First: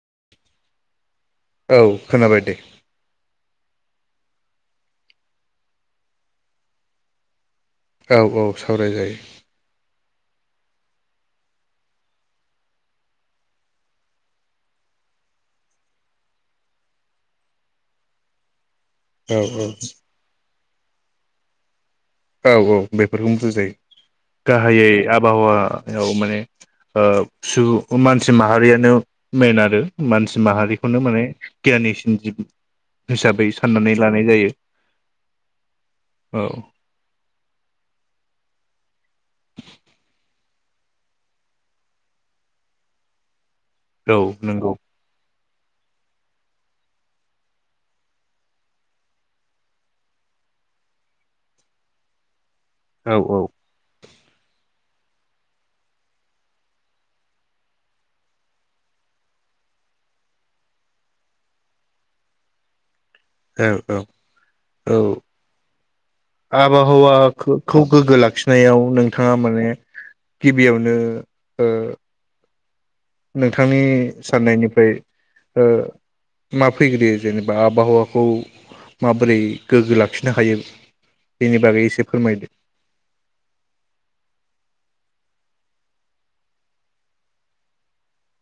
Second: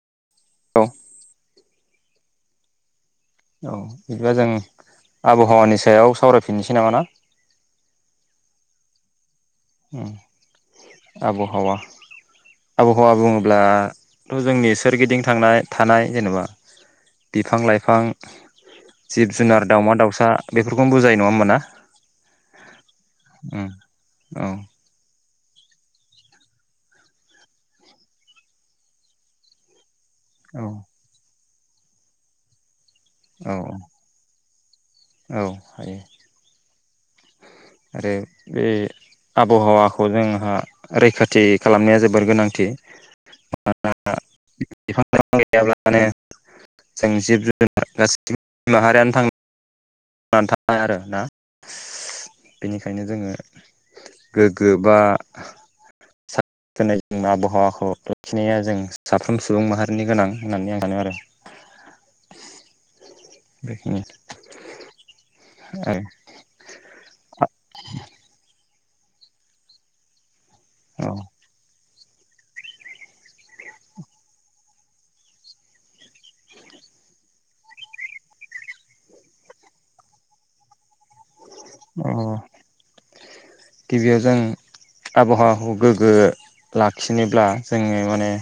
[inaudible] औ औ खोनाबाय दे औ बिदिबा जों आबहावानि सायाव सावरायफिननोसै नामा ना औ औ सावराय जायो उम आबहावा आबहावा बुङोब्लाथ जोंनि सोरगिदिं थांनाय थानाय जेनेबा बिफां लाइफां जिब औ जुनार दाउमा दाउसा बेफोरखौनो बुजायो नङा होमबाना औ औ बेफोरखौनो बुजायो औ गाहायै आबहावायाव माने ओ सुबुं मानसि माहारियानो मेन आरो मानसि औ माहारिखौनो माने गियानिसिन जिब हिसाबै औ साननानै लानाय जायो औ हायो औ आरो बे आबहावाखौ जोंहा रैखाथि खालामनाया जोबोर गोनांथि औ नंगौ बिफां गैयाब्लानो जों जिब-जुनार [unintelligible] माहारियानो थां [unintelligible] आरो ना बेनिखायनो औ जोङो गोख गोबा दिनै जों आबहावाखौ लाखिनाया जों साफ्रोम सुबुं माहारिनि गोनां होननानै आं सानो आरो। औ औ बेखिनि औ आरो आबहावाखौ गोग्गो लाखिनायाव नोंथाङा माने गिबियावनो औ ओ नोंथांनि साननायनिफ्राय ओ मा फैग्रोयो जेनेबा आबहावाखौ माबोरै गोग्गो लाखिनो हायो? बेनि बागै अ एसे फोरमायदो। गिबियाव जों आबहावाखौ गोग्गो लाखिनोब्ला जोङो माने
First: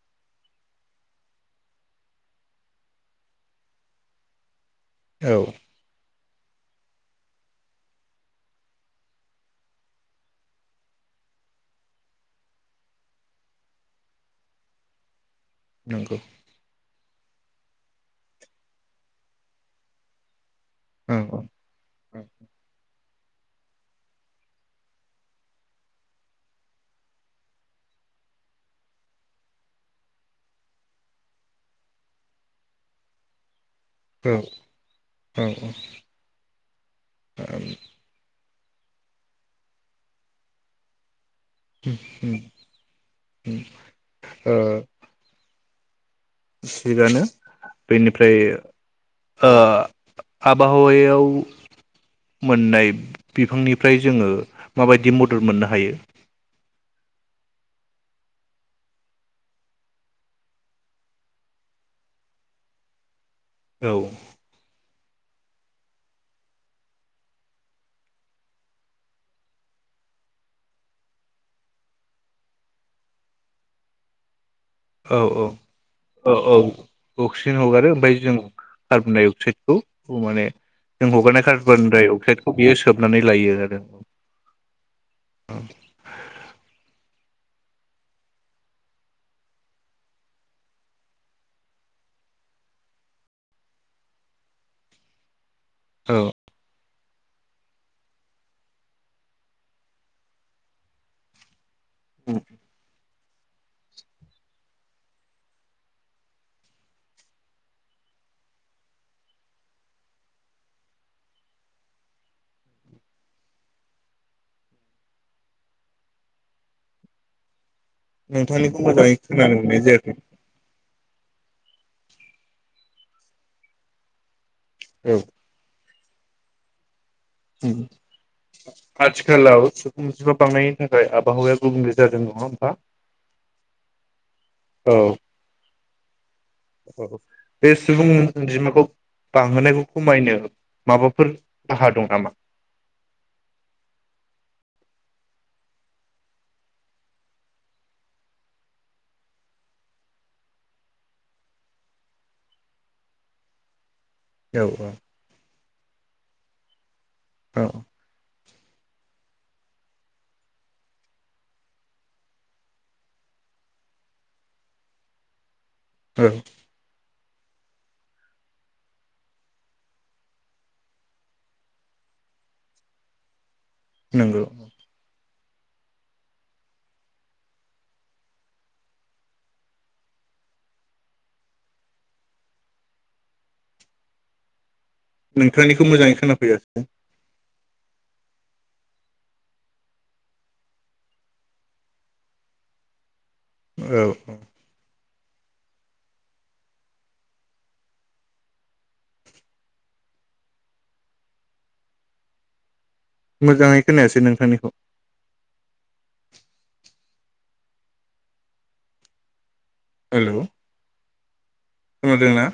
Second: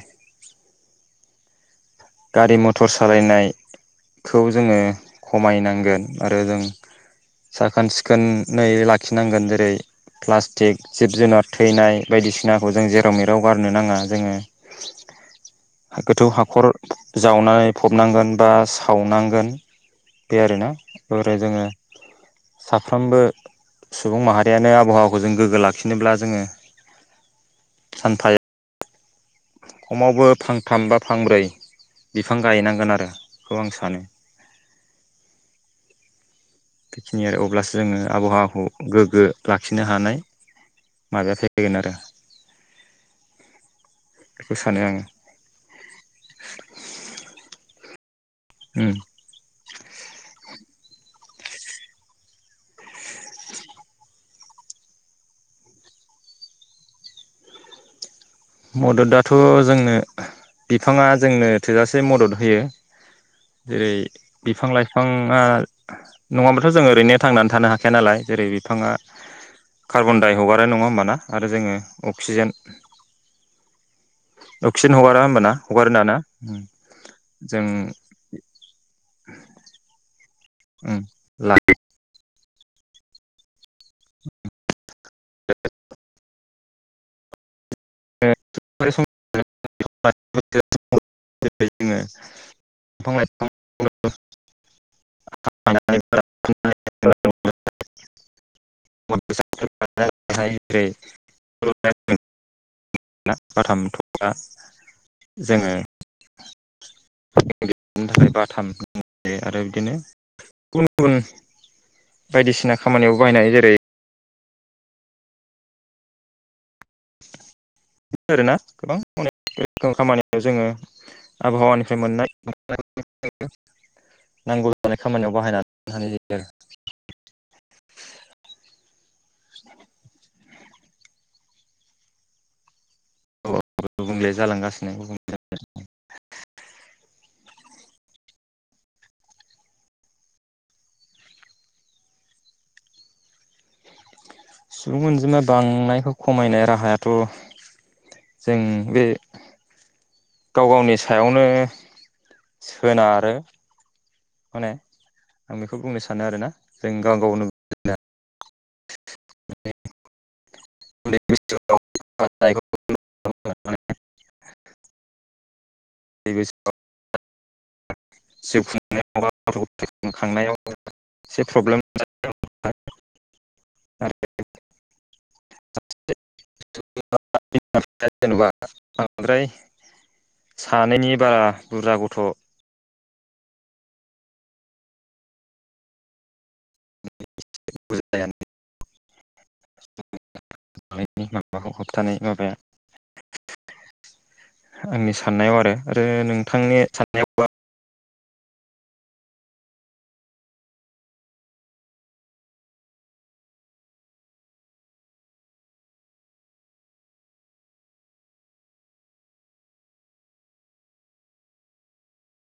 गारि मथर सालायनायखौ जोङो औ खमायनांगोन आरो जों साखोन-सिखोनै लाखिनांगोन जेरै प्लास्टिक जिब जुनार थैनाय बायदिसिनाखौ जों जेराव मेराव गारनो नाङा जोङो नंगौ गोथौ हाखर जावनानै फबनांगोन बा सावनांगोन बे आरोना औ ओरै औ जोङो साफ्रोमबो सुबुं माहारियानो आबहावाखौ जों गोग्गो लाखिनोब्ला जोङो सानफायाव खमावबो फांथाम बा फांब्रै बिफां गायनांगोन आरोखौ आं सानो। औ औ औ बेखिनि आरो अब्लासो जोङो आबहावा खौ गोगो लाखिनो हानाय माबाया फै [inaudible] बेखौ सानो ओ आङो बिनि ओमफ्राय उम ओ आब हायाव मोननाय बिफांनिफ्राय जोङो माबायदि मदद मोननो हायो? मददाथ' जोंनो बिफाङा जोंनो थोजासे मदद होयो जेरै औ बिफां-लाइफ फांआ नङाबाथ' जों ओरैनो थांनानै थानो हाखाया नालाय जेरै बिफाङा कार्बन-डाइ हगारो नङा होमबाना आरो जोङो अक्सिजेन अक्सिजेन हगारा औ औ होमबाना हगारो दाना औ औ अक्सिजेन जों हगारो ओमफ्राय जों कार्बन डाइ अक्साइदखौ माने उम जों हगारनाय ला कार्बन डाइ अक साइद खौ बियो सोबनानै लायो आरो औ ओ [unintelligible] बिफां लाइफां [unintelligible] औ [unintelligible] उम ना बाथाम थथा जोङो [unintelligible] थाखाय बाथाम आरो बिदिनो गुबुन गुबुन बायदिसिना खामानियावबो बाहायनो हायो जेरै आरोना नोंथांनिखौ गोबां मोजाङै खोनानो मोननाय अनेक जायाखै। खामानियाव जोङो आबहावानिफ्राय मोननाय [unintelligible] नांगौ जानाय खामानियाव बाहायनानै [unintelligible] उ आथिखालाव सुबुं अनजिमा बांनायनि थाखाय आबहावाया गुबुंले जादों नङा होमबा? गुबुंले जालांगासिनो औ गुबुं [inaudible] औ बे सुबुं अनजिमाखौ बांहोनायखौ खमायनो माबाफोर राहा दं नामा? सुबुं अनजिमा बांनायखौ खमायनाय राहायाथ जों बे गाव गावनि सायावनो सोनारो। औ माने औ आं बेखौ बुंनो सानो आरोना जों गाव गावनो औ [unintelligible] [unintelligible] औ जिउ खुंनायाव गथ गथाय खांनायाव एसे प्रब्लेम [unintelligible] नोंगौ [unintelligible] बांद्राय सानैनि बारा बुरजा गथ नोंथांनिखौ मोजाङै खोनाफैयाखै। [unintelligible] [unintelligible] माबाखौ होबथानाय माबाया औ औ आंनि साननायाव आरो आरो नोंथांनि साननायावबा मोजाङै खोनायासै नोंथांनिखौ हेलौ खोनादोंना?